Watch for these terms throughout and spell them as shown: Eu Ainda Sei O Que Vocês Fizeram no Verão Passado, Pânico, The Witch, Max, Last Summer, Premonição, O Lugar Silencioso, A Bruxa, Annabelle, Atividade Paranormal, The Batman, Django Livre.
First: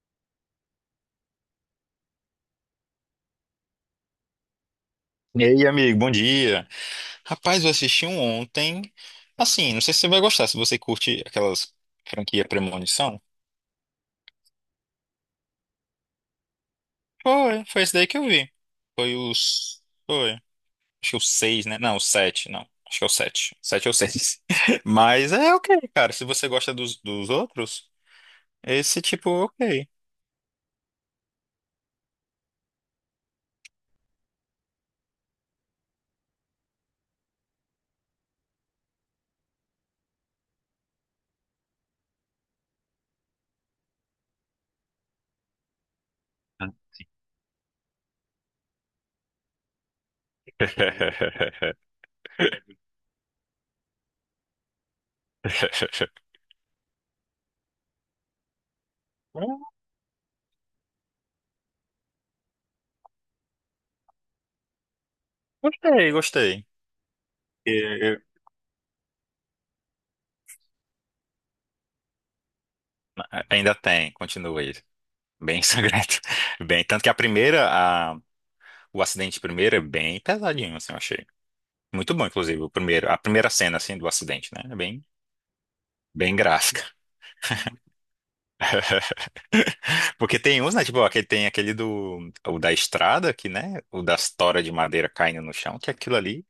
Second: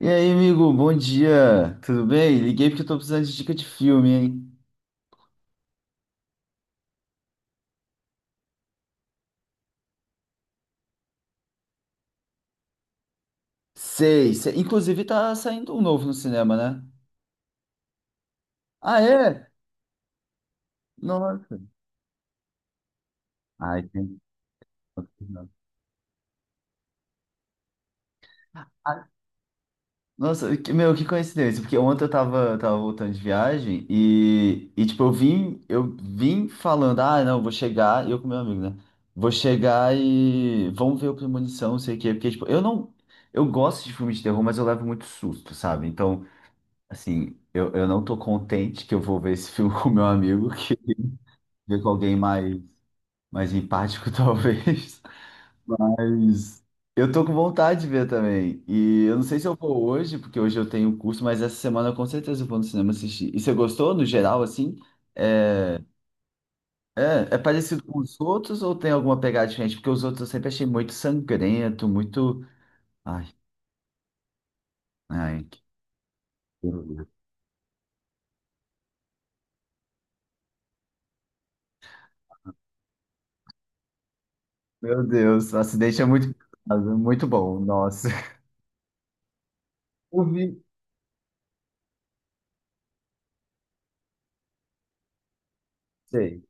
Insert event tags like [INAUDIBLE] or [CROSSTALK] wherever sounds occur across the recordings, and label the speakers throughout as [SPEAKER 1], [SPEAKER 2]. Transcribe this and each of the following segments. [SPEAKER 1] E aí, amigo, bom dia. Tudo bem? Liguei porque eu tô precisando de dica de filme, hein?
[SPEAKER 2] E aí, amigo, bom dia. Rapaz, eu assisti um ontem. Assim, não sei se você vai gostar, se você curte aquelas franquia Premonição.
[SPEAKER 1] Sei, sei. Inclusive tá saindo um novo no cinema, né?
[SPEAKER 2] Foi esse daí que eu vi.
[SPEAKER 1] Ah,
[SPEAKER 2] Foi
[SPEAKER 1] é?
[SPEAKER 2] os. Foi. Acho que o
[SPEAKER 1] Nossa.
[SPEAKER 2] seis, né? Não, o sete, não. Acho que é o sete.
[SPEAKER 1] Ai,
[SPEAKER 2] Sete ou
[SPEAKER 1] tem.
[SPEAKER 2] seis. [LAUGHS] Mas é ok, cara. Se você gosta dos outros, esse
[SPEAKER 1] Ah,
[SPEAKER 2] tipo, ok.
[SPEAKER 1] nossa, meu, que coincidência, porque ontem eu tava voltando de viagem e tipo, eu vim falando, ah, não, vou chegar, eu com meu amigo, né? Vou chegar e vamos ver o Premonição, não sei o quê, porque, tipo, eu não, eu gosto de filme de terror, mas eu levo muito susto, sabe? Então, assim, eu não tô contente que eu vou ver esse filme [LAUGHS] com meu amigo, que
[SPEAKER 2] [LAUGHS]
[SPEAKER 1] ver com alguém mais empático, [LAUGHS] talvez. Mas eu tô com vontade de ver também. E eu não sei se eu
[SPEAKER 2] Hum,
[SPEAKER 1] vou hoje, porque hoje eu tenho curso, mas essa semana eu com certeza vou no cinema assistir. E você gostou, no geral, assim? É,
[SPEAKER 2] Gostei, gostei.
[SPEAKER 1] é parecido com os
[SPEAKER 2] E-
[SPEAKER 1] outros ou tem alguma pegada diferente? Porque os outros eu sempre achei muito sangrento, muito. Ai,
[SPEAKER 2] Ainda tem, continua aí.
[SPEAKER 1] ai.
[SPEAKER 2] Bem sangrento. [LAUGHS] Bem, tanto que a primeira, o acidente primeiro é bem pesadinho, assim, eu achei. Muito bom, inclusive, o primeiro, a primeira cena, assim, do acidente, né? É bem,
[SPEAKER 1] Meu Deus, o acidente é muito
[SPEAKER 2] bem gráfica.
[SPEAKER 1] pesado, muito bom, nossa. [LAUGHS]
[SPEAKER 2] [LAUGHS]
[SPEAKER 1] Eu
[SPEAKER 2] Porque tem
[SPEAKER 1] vi.
[SPEAKER 2] uns, né? Tipo, aquele, tem aquele do, o da estrada, que, né? O das toras de madeira caindo no chão, que aquilo
[SPEAKER 1] Sei.
[SPEAKER 2] ali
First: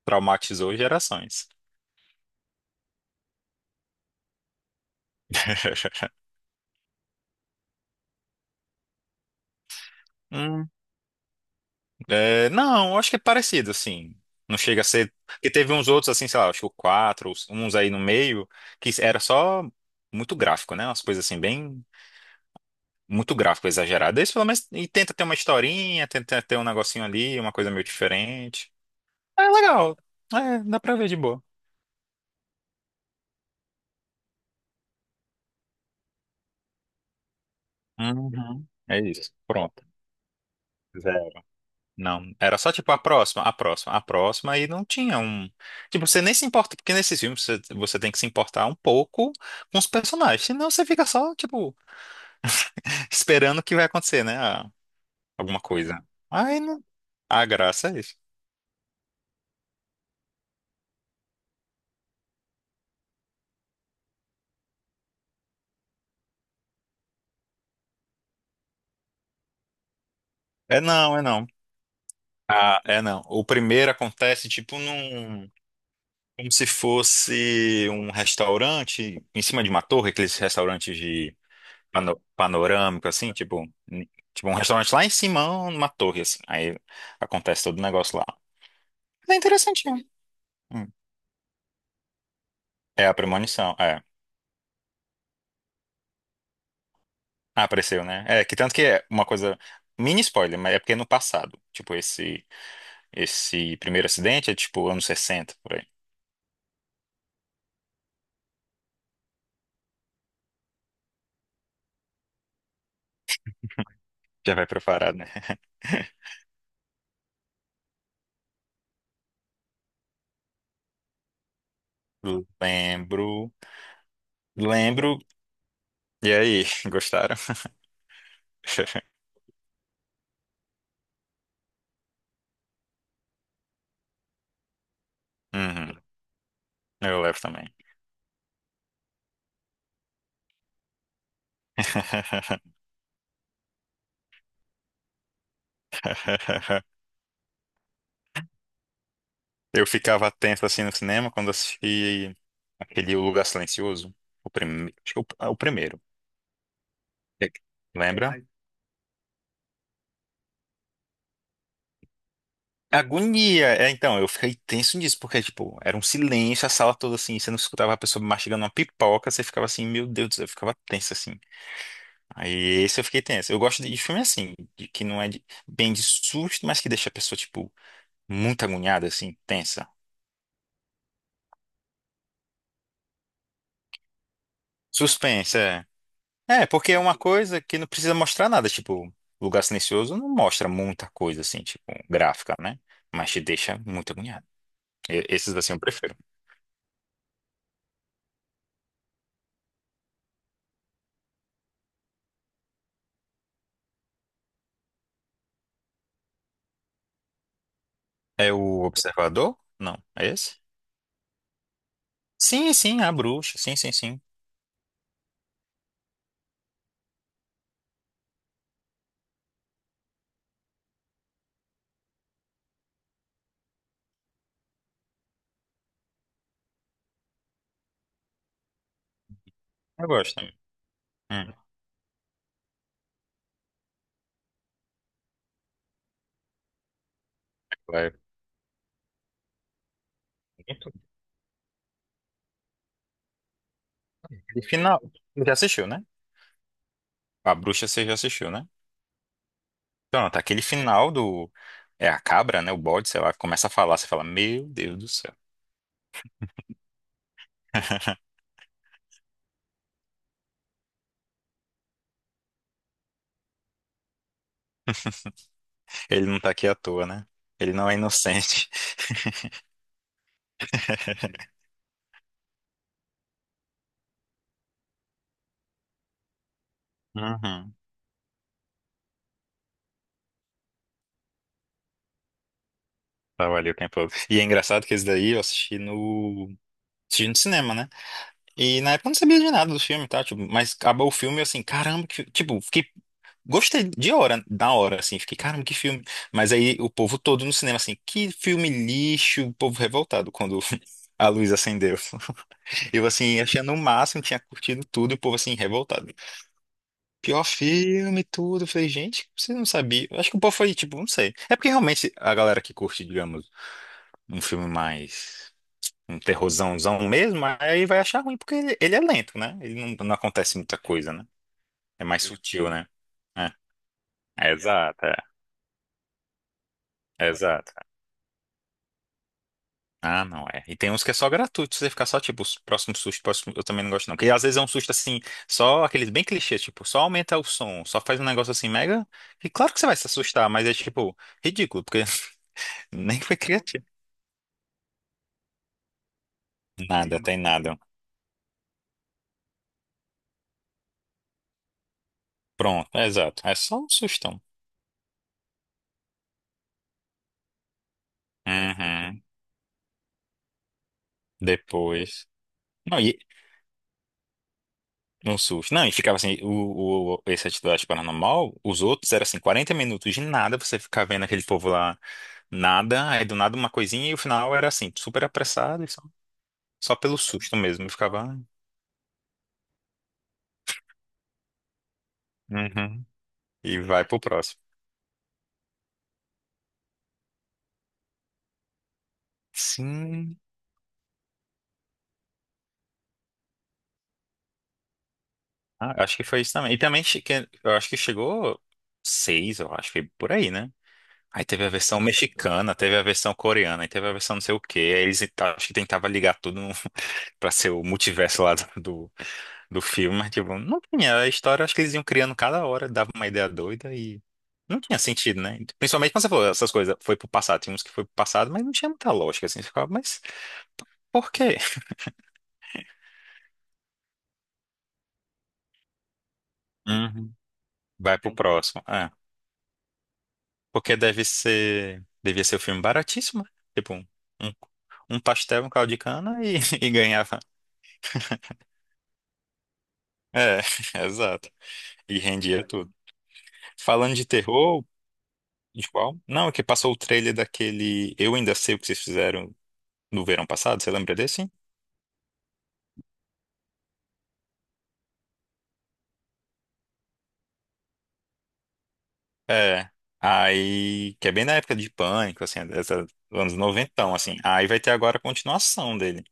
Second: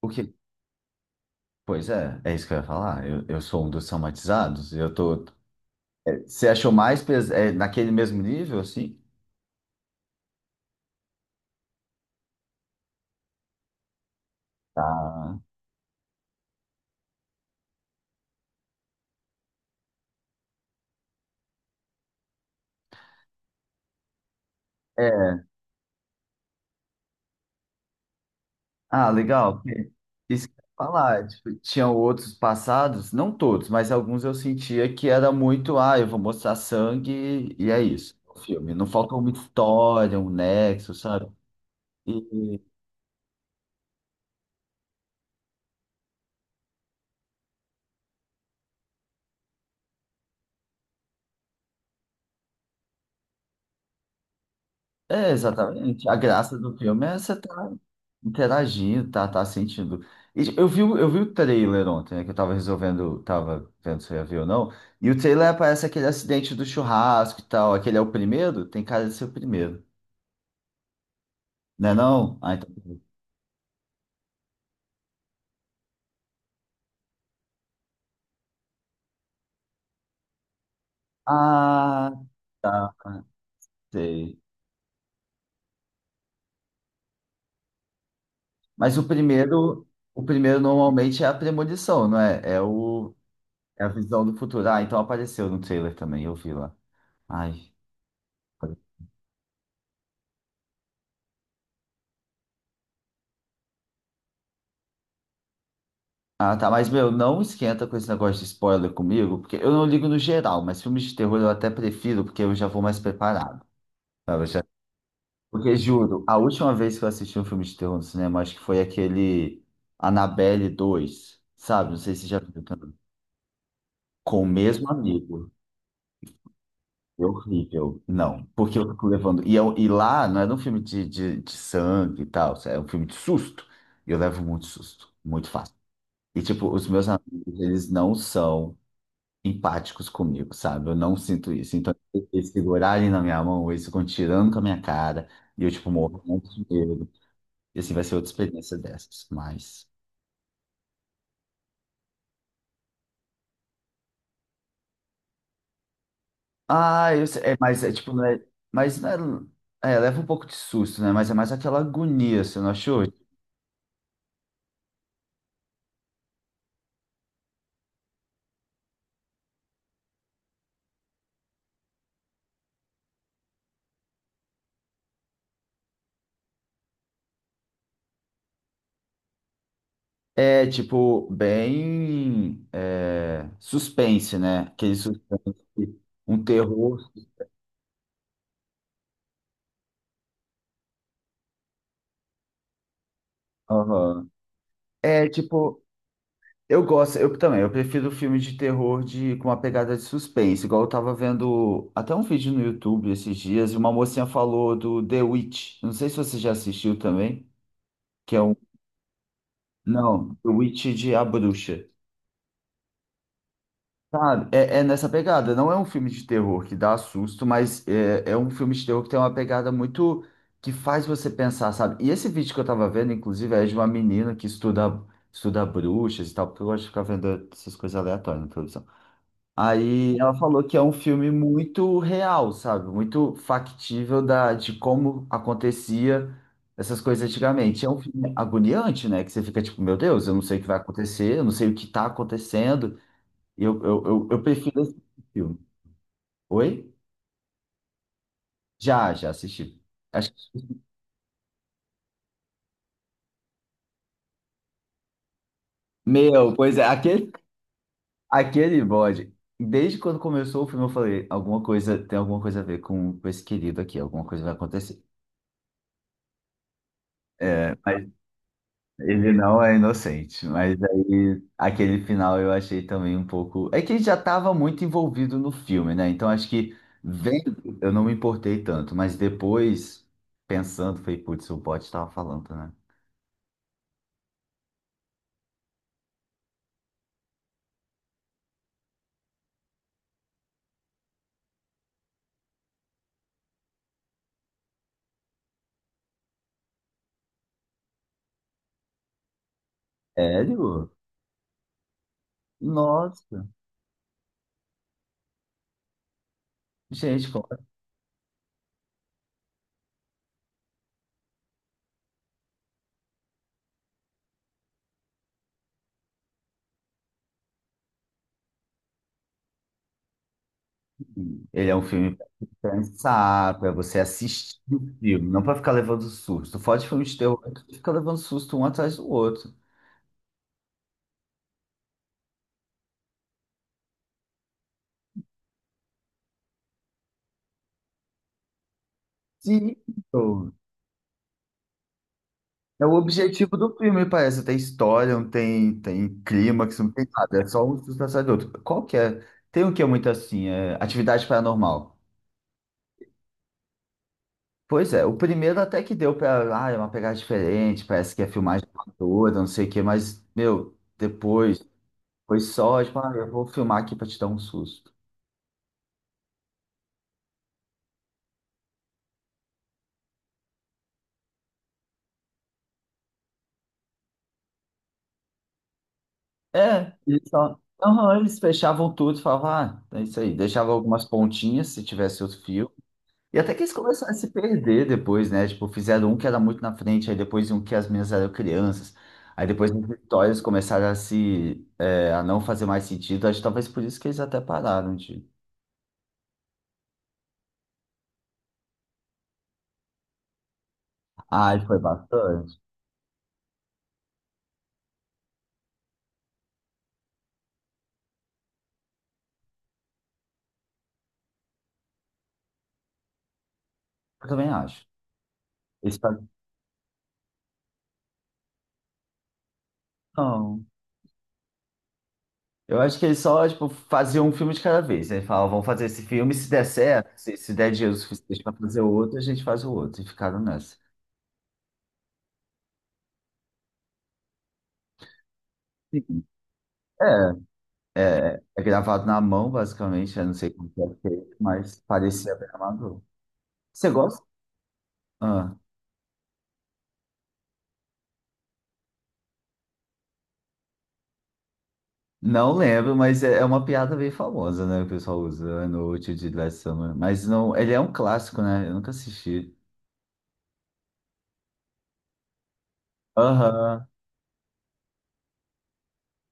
[SPEAKER 1] O que?
[SPEAKER 2] traumatizou gerações.
[SPEAKER 1] Pois é, é isso que eu ia falar. Eu sou um dos traumatizados. Eu tô.
[SPEAKER 2] [LAUGHS]
[SPEAKER 1] Você achou mais naquele mesmo nível, assim?
[SPEAKER 2] Hum, é, não, eu acho que é parecido, assim. Não chega a ser.
[SPEAKER 1] Tá.
[SPEAKER 2] Porque teve uns outros, assim, sei lá, acho que o 4 uns aí no meio, que era só muito gráfico, né? Umas coisas assim, bem muito gráfico exagerado. Esse pelo menos e tenta ter uma
[SPEAKER 1] É.
[SPEAKER 2] historinha, tenta ter um negocinho ali, uma coisa meio diferente.
[SPEAKER 1] Ah,
[SPEAKER 2] É
[SPEAKER 1] legal. Porque
[SPEAKER 2] legal.
[SPEAKER 1] isso que
[SPEAKER 2] É,
[SPEAKER 1] eu ia
[SPEAKER 2] dá pra ver de
[SPEAKER 1] falar.
[SPEAKER 2] boa.
[SPEAKER 1] Tipo, tinham outros passados, não todos, mas alguns eu sentia que era muito, ah, eu vou mostrar sangue e é isso, é o
[SPEAKER 2] Uhum.
[SPEAKER 1] filme. Não
[SPEAKER 2] É
[SPEAKER 1] faltou uma
[SPEAKER 2] isso. Pronto.
[SPEAKER 1] história, um nexo, sabe?
[SPEAKER 2] Zero. Não, era
[SPEAKER 1] E
[SPEAKER 2] só tipo a próxima, a próxima, a próxima, e não tinha um. Tipo, você nem se importa, porque nesses filmes você tem que se importar um pouco com os personagens, senão você fica só, tipo, [LAUGHS] esperando que vai acontecer, né? Ah,
[SPEAKER 1] É,
[SPEAKER 2] alguma coisa.
[SPEAKER 1] exatamente. A graça
[SPEAKER 2] Aí
[SPEAKER 1] do
[SPEAKER 2] não.
[SPEAKER 1] filme é você
[SPEAKER 2] A
[SPEAKER 1] tá
[SPEAKER 2] graça é isso.
[SPEAKER 1] interagindo, tá sentindo. E eu vi o trailer ontem, né, que eu tava resolvendo, tava vendo se eu ia ver ou não. E o trailer aparece aquele acidente do churrasco e tal. Aquele é o primeiro? Tem cara de ser o primeiro.
[SPEAKER 2] É não, é não.
[SPEAKER 1] Não é não? Ah, então.
[SPEAKER 2] Ah, é não. O primeiro acontece, tipo, num. Como se fosse um restaurante em cima de uma torre, aqueles restaurantes de
[SPEAKER 1] Ah, tá,
[SPEAKER 2] panorâmico, assim, tipo,
[SPEAKER 1] sei.
[SPEAKER 2] tipo um restaurante lá em cima, numa torre, assim. Aí acontece todo o negócio lá.
[SPEAKER 1] Mas o
[SPEAKER 2] É
[SPEAKER 1] primeiro,
[SPEAKER 2] interessantinho.
[SPEAKER 1] o primeiro
[SPEAKER 2] Hum.
[SPEAKER 1] normalmente é a premonição, não é? É
[SPEAKER 2] É a
[SPEAKER 1] o,
[SPEAKER 2] premonição,
[SPEAKER 1] é a
[SPEAKER 2] é.
[SPEAKER 1] visão do futuro. Ah, então apareceu no trailer também, eu vi lá.
[SPEAKER 2] Ah,
[SPEAKER 1] Ai.
[SPEAKER 2] apareceu, né? É, que tanto que é uma coisa, mini spoiler, mas é porque é no passado. Tipo, esse primeiro acidente é tipo anos 60 por aí.
[SPEAKER 1] Ah, tá. Mas, meu, não esquenta com esse negócio de spoiler comigo, porque eu não ligo no geral, mas filmes de terror eu até prefiro, porque eu já vou mais preparado, sabe?
[SPEAKER 2] Já vai preparado, né?
[SPEAKER 1] Porque, juro,
[SPEAKER 2] [LAUGHS]
[SPEAKER 1] a última vez que eu assisti um filme de terror no cinema, acho que foi aquele Annabelle 2, sabe? Não sei se já viu também.
[SPEAKER 2] Lembro,
[SPEAKER 1] Com o mesmo
[SPEAKER 2] lembro.
[SPEAKER 1] amigo.
[SPEAKER 2] E aí, [LAUGHS]
[SPEAKER 1] É
[SPEAKER 2] gostaram?
[SPEAKER 1] horrível. Não, porque eu fico
[SPEAKER 2] [LAUGHS]
[SPEAKER 1] levando. E lá não era um filme de sangue e tal, é um filme de susto. E eu levo muito susto, muito fácil.
[SPEAKER 2] Uhum,
[SPEAKER 1] E, tipo, os meus
[SPEAKER 2] eu levo
[SPEAKER 1] amigos,
[SPEAKER 2] também.
[SPEAKER 1] eles não são empáticos comigo, sabe? Eu não sinto isso. Então, eles segurarem na minha mão, eles ficam tirando com a minha cara, e eu, tipo, morro muito de medo. E assim, vai ser outra experiência dessas,
[SPEAKER 2] Eu
[SPEAKER 1] mas...
[SPEAKER 2] ficava tenso assim no cinema quando assisti aquele O Lugar Silencioso, o primeiro, acho que é o primeiro.
[SPEAKER 1] Ah, eu sei,
[SPEAKER 2] É
[SPEAKER 1] é,
[SPEAKER 2] que-
[SPEAKER 1] mas é tipo, não
[SPEAKER 2] Lembra?
[SPEAKER 1] é... Mas não é... É, leva um pouco de susto, né? Mas é mais aquela agonia, você não achou?
[SPEAKER 2] Agonia! É, então, eu fiquei tenso nisso, porque, tipo, era um silêncio, a sala toda assim, você não escutava a pessoa mastigando uma pipoca, você ficava assim, meu Deus do céu, eu ficava tenso assim. Aí esse eu fiquei tenso. Eu gosto de filme assim, de- que não é de- bem de susto, mas que deixa a pessoa, tipo, muito agoniada, assim, tensa.
[SPEAKER 1] É, tipo, bem... é, suspense, né? Aquele suspense,
[SPEAKER 2] Suspense, é.
[SPEAKER 1] um
[SPEAKER 2] É, porque
[SPEAKER 1] terror...
[SPEAKER 2] é uma coisa que não precisa mostrar nada, tipo, Lugar Silencioso não mostra muita coisa assim, tipo, gráfica, né? Mas te deixa muito
[SPEAKER 1] Aham.
[SPEAKER 2] agoniado.
[SPEAKER 1] É,
[SPEAKER 2] Esses assim eu
[SPEAKER 1] tipo...
[SPEAKER 2] prefiro.
[SPEAKER 1] Eu gosto, eu também, eu prefiro filme de terror de, com uma pegada de suspense, igual eu tava vendo até um vídeo no YouTube esses dias, e uma mocinha falou do The Witch. Não sei se você já assistiu também, que é
[SPEAKER 2] É
[SPEAKER 1] um.
[SPEAKER 2] o Observador? Não, é
[SPEAKER 1] Não, The
[SPEAKER 2] esse?
[SPEAKER 1] Witch de A Bruxa.
[SPEAKER 2] Sim, sim, a Bruxa, sim, sim, sim.
[SPEAKER 1] Sabe, é nessa pegada, não é um filme de terror que dá susto, mas é um filme de terror que tem uma pegada muito que faz você pensar, sabe? E esse vídeo que eu tava vendo, inclusive, é de uma menina que estuda, estuda bruxas e tal, porque eu gosto de ficar vendo essas coisas aleatórias na televisão.
[SPEAKER 2] Eu
[SPEAKER 1] Aí ela
[SPEAKER 2] gosto também.
[SPEAKER 1] falou que é um filme
[SPEAKER 2] Hum.
[SPEAKER 1] muito real, sabe? Muito factível de como acontecia essas coisas antigamente. É um
[SPEAKER 2] É
[SPEAKER 1] filme agoniante, né? Que você fica tipo, meu Deus, eu não sei o que vai
[SPEAKER 2] muito-
[SPEAKER 1] acontecer, eu não sei o que tá acontecendo. E eu
[SPEAKER 2] Aquele
[SPEAKER 1] prefiro esse
[SPEAKER 2] final, já
[SPEAKER 1] filme.
[SPEAKER 2] assistiu, né?
[SPEAKER 1] Oi?
[SPEAKER 2] A Bruxa você já assistiu, né?
[SPEAKER 1] Já, já assisti. Acho
[SPEAKER 2] Pronto, aquele
[SPEAKER 1] que- [LAUGHS]
[SPEAKER 2] final do... É a cabra, né? O bode, sei lá, começa a falar, você fala, meu Deus do céu.
[SPEAKER 1] Meu, pois é, aquele,
[SPEAKER 2] [LAUGHS]
[SPEAKER 1] aquele bode. Desde quando começou o filme, eu falei, alguma coisa, tem alguma coisa a ver com esse querido aqui, alguma coisa vai acontecer.
[SPEAKER 2] Ele não tá aqui à toa, né? Ele
[SPEAKER 1] É.
[SPEAKER 2] não é inocente.
[SPEAKER 1] Ele não é inocente, mas aí
[SPEAKER 2] [LAUGHS]
[SPEAKER 1] aquele final eu achei também um pouco. É que ele já estava muito envolvido no filme, né? Então acho que vendo,
[SPEAKER 2] Uhum.
[SPEAKER 1] eu não me importei tanto, mas depois, pensando, falei, putz, o bot estava falando, né?
[SPEAKER 2] Trabalhei o tempo todo. E é engraçado que esse daí eu assisti assisti no cinema, né? E na época eu não sabia de nada do filme, tá? Tipo, mas acabou o filme eu assim, caramba, que, tipo, fiquei. Gostei da hora, assim, fiquei, caramba, que filme. Mas aí o povo todo no cinema, assim, que filme lixo, o povo revoltado quando
[SPEAKER 1] Sério?
[SPEAKER 2] [LAUGHS] a luz acendeu. Eu, assim,
[SPEAKER 1] Nossa,
[SPEAKER 2] achando o máximo, tinha curtido tudo, e o povo, assim, revoltado.
[SPEAKER 1] gente,
[SPEAKER 2] Pior filme, tudo. Eu falei, gente, você não sabia. Eu acho que o povo foi, tipo, não sei. É porque realmente a galera que curte, digamos, um filme mais. Um terrorzãozão mesmo, aí vai achar ruim, porque ele é lento, né? Ele não acontece muita coisa, né?
[SPEAKER 1] ele é um
[SPEAKER 2] É
[SPEAKER 1] filme
[SPEAKER 2] mais sutil,
[SPEAKER 1] para
[SPEAKER 2] né? É,
[SPEAKER 1] pensar, para você
[SPEAKER 2] é
[SPEAKER 1] assistir o
[SPEAKER 2] exato, é,
[SPEAKER 1] filme, não para ficar levando susto. Fora de filme de
[SPEAKER 2] é
[SPEAKER 1] terror, tu
[SPEAKER 2] exato.
[SPEAKER 1] fica levando susto um atrás do outro.
[SPEAKER 2] Ah, não é. E tem uns que é só gratuito, você ficar só, tipo, os próximos sustos, próximo, eu também não gosto, não. Porque às vezes é um susto assim, só aqueles bem clichês, tipo, só aumenta o som, só faz um negócio assim mega. E claro
[SPEAKER 1] Sim.
[SPEAKER 2] que você vai se assustar, mas é tipo, ridículo, porque
[SPEAKER 1] É o
[SPEAKER 2] [LAUGHS] nem foi
[SPEAKER 1] objetivo do
[SPEAKER 2] criativo.
[SPEAKER 1] filme, parece. Não tem história, não tem clímax, não tem
[SPEAKER 2] Nada, tem
[SPEAKER 1] nada. É só um
[SPEAKER 2] nada.
[SPEAKER 1] susto atrás do outro. Qual que é? Tem um que é muito assim, é atividade paranormal.
[SPEAKER 2] Pronto, é exato. É só um sustão.
[SPEAKER 1] Pois é, o primeiro até que deu pra. Ah, é uma pegada diferente, parece que é filmagem
[SPEAKER 2] Uhum.
[SPEAKER 1] amadora, não sei o quê, mas, meu, depois
[SPEAKER 2] Depois.
[SPEAKER 1] foi só, tipo,
[SPEAKER 2] Não,
[SPEAKER 1] ah,
[SPEAKER 2] e
[SPEAKER 1] eu vou filmar aqui pra te dar um susto.
[SPEAKER 2] um susto. Não, e ficava assim, esse atividade paranormal, os outros eram assim, 40 minutos de nada, você ficava vendo aquele povo lá, nada, aí do nada uma coisinha, e o final era assim, super apressado, e só,
[SPEAKER 1] É,
[SPEAKER 2] só pelo
[SPEAKER 1] eles
[SPEAKER 2] susto
[SPEAKER 1] só.
[SPEAKER 2] mesmo. Eu
[SPEAKER 1] Aham,
[SPEAKER 2] ficava, "Ah,
[SPEAKER 1] eles fechavam tudo, falavam, ah, é isso aí. Deixava algumas pontinhas se tivesse outro fio.
[SPEAKER 2] uhum,
[SPEAKER 1] E até que eles
[SPEAKER 2] e vai
[SPEAKER 1] começaram a
[SPEAKER 2] pro
[SPEAKER 1] se
[SPEAKER 2] próximo.
[SPEAKER 1] perder depois, né? Tipo, fizeram um que era muito na frente, aí depois um que as meninas eram crianças. Aí depois as
[SPEAKER 2] Sim,
[SPEAKER 1] histórias começaram a se... a não fazer mais sentido. Acho que talvez por isso que eles até pararam de...
[SPEAKER 2] ah, acho que foi isso também. E também, eu acho que chegou seis, eu acho que por aí, né? Aí
[SPEAKER 1] Ah,
[SPEAKER 2] teve
[SPEAKER 1] e
[SPEAKER 2] a
[SPEAKER 1] foi
[SPEAKER 2] versão
[SPEAKER 1] bastante.
[SPEAKER 2] mexicana, teve a versão coreana, aí teve a versão não sei o quê, aí eles acho que tentavam ligar tudo pra ser o multiverso lá do filme, mas tipo, não tinha. A história, acho que eles iam criando cada hora, dava uma ideia doida e
[SPEAKER 1] Eu também
[SPEAKER 2] não
[SPEAKER 1] acho.
[SPEAKER 2] tinha sentido, né?
[SPEAKER 1] Eles
[SPEAKER 2] Principalmente quando
[SPEAKER 1] falam,
[SPEAKER 2] você falou essas coisas, foi pro passado, tinha uns que foi pro passado, mas não tinha muita lógica, assim, você ficava, mas
[SPEAKER 1] não.
[SPEAKER 2] por quê?
[SPEAKER 1] Eu acho que eles só, tipo, faziam um filme de cada vez, aí falavam, vamos fazer esse filme, se der certo,
[SPEAKER 2] Uhum.
[SPEAKER 1] se der dinheiro
[SPEAKER 2] Vai pro
[SPEAKER 1] suficiente para fazer
[SPEAKER 2] próximo.
[SPEAKER 1] o
[SPEAKER 2] Ah,
[SPEAKER 1] outro, a gente faz o outro. E ficaram nessa.
[SPEAKER 2] porque deve ser, devia ser um filme baratíssimo, né? Tipo, um pastel, um caldo de
[SPEAKER 1] Sim.
[SPEAKER 2] cana e, [LAUGHS] e
[SPEAKER 1] É,
[SPEAKER 2] ganhava.
[SPEAKER 1] é gravado na mão, basicamente. Eu não sei
[SPEAKER 2] É,
[SPEAKER 1] como que é
[SPEAKER 2] [LAUGHS]
[SPEAKER 1] feito,
[SPEAKER 2] exato.
[SPEAKER 1] mas
[SPEAKER 2] E
[SPEAKER 1] parecia bem
[SPEAKER 2] rendia tudo.
[SPEAKER 1] amador. Você
[SPEAKER 2] Falando
[SPEAKER 1] gosta?
[SPEAKER 2] de terror,
[SPEAKER 1] Ah,
[SPEAKER 2] de qual? Não, é que passou o trailer daquele Eu Ainda Sei O Que Vocês Fizeram no verão passado, você lembra desse?
[SPEAKER 1] não lembro, mas é uma piada bem famosa, né? O pessoal usa no útil de Last Summer. Mas não, ele é um clássico, né? Eu nunca assisti.
[SPEAKER 2] É. Aí, que é bem na época de Pânico, assim, dessa, anos
[SPEAKER 1] Aham.
[SPEAKER 2] 90, assim. Aí vai ter agora a continuação dele.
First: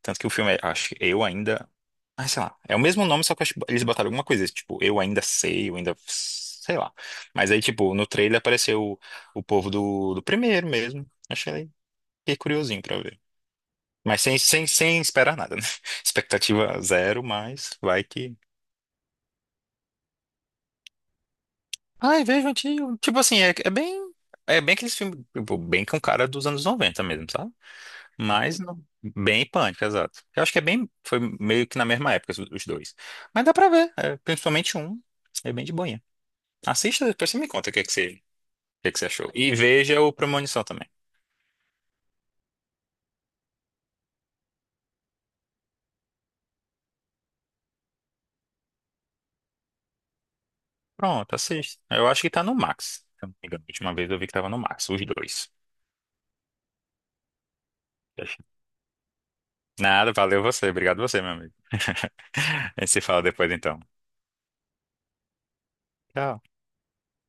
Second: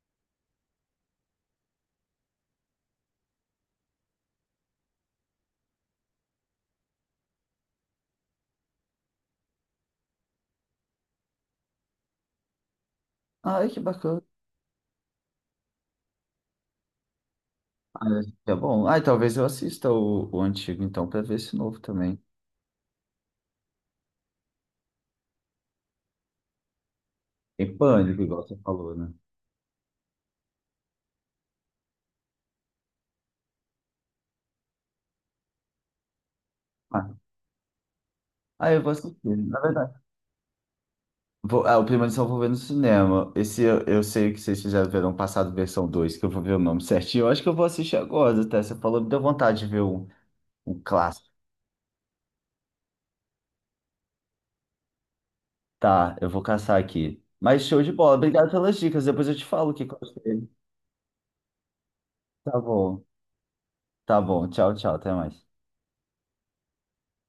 [SPEAKER 2] Tanto que o filme é, acho que Eu Ainda. Ah, sei lá. É o mesmo nome, só que acho que eles botaram alguma coisa, tipo, Eu Ainda Sei, Eu Ainda. Sei lá. Mas aí, tipo, no trailer apareceu o povo do primeiro mesmo. Achei Fiquei curiosinho pra ver.
[SPEAKER 1] Ai, que
[SPEAKER 2] Mas
[SPEAKER 1] bacana.
[SPEAKER 2] sem esperar nada, né? [LAUGHS] Expectativa zero, mas vai
[SPEAKER 1] Ah,
[SPEAKER 2] que.
[SPEAKER 1] é bom. Ah, talvez eu assista o antigo, então, pra ver esse novo também.
[SPEAKER 2] Ai, vejo antigo. Tipo assim, É bem aqueles filmes, tipo, bem com cara dos anos 90 mesmo, sabe?
[SPEAKER 1] Tem pânico, igual você falou, né?
[SPEAKER 2] Bem pânico, exato. Eu acho que é bem. Foi meio que na mesma época os dois. Mas dá pra ver. É, principalmente um. É bem de boinha. Assista,
[SPEAKER 1] Ah,
[SPEAKER 2] depois você me conta o que é que você, o
[SPEAKER 1] ah, eu
[SPEAKER 2] que é
[SPEAKER 1] vou
[SPEAKER 2] que você achou.
[SPEAKER 1] assistir.
[SPEAKER 2] E
[SPEAKER 1] Na verdade.
[SPEAKER 2] veja o Premonição também.
[SPEAKER 1] Vou, o Premonição eu vou ver no cinema. Esse eu sei que vocês fizeram verão passado, versão 2 que eu vou ver o nome certinho. Eu acho que eu vou assistir agora, até. Você falou, me deu vontade de ver um clássico.
[SPEAKER 2] Pronto, assista. Eu acho que tá no Max. Se eu não me engano. A última vez eu vi que tava no Max, os dois.
[SPEAKER 1] Tá, eu vou caçar aqui. Mas show de bola. Obrigado pelas dicas. Depois eu te falo o que que eu
[SPEAKER 2] Nada, valeu
[SPEAKER 1] achei.
[SPEAKER 2] você. Obrigado você, meu amigo. [LAUGHS]
[SPEAKER 1] Tá
[SPEAKER 2] A gente se
[SPEAKER 1] bom.
[SPEAKER 2] fala depois então.
[SPEAKER 1] Tá bom. Tchau, tchau. Até mais.
[SPEAKER 2] Tchau.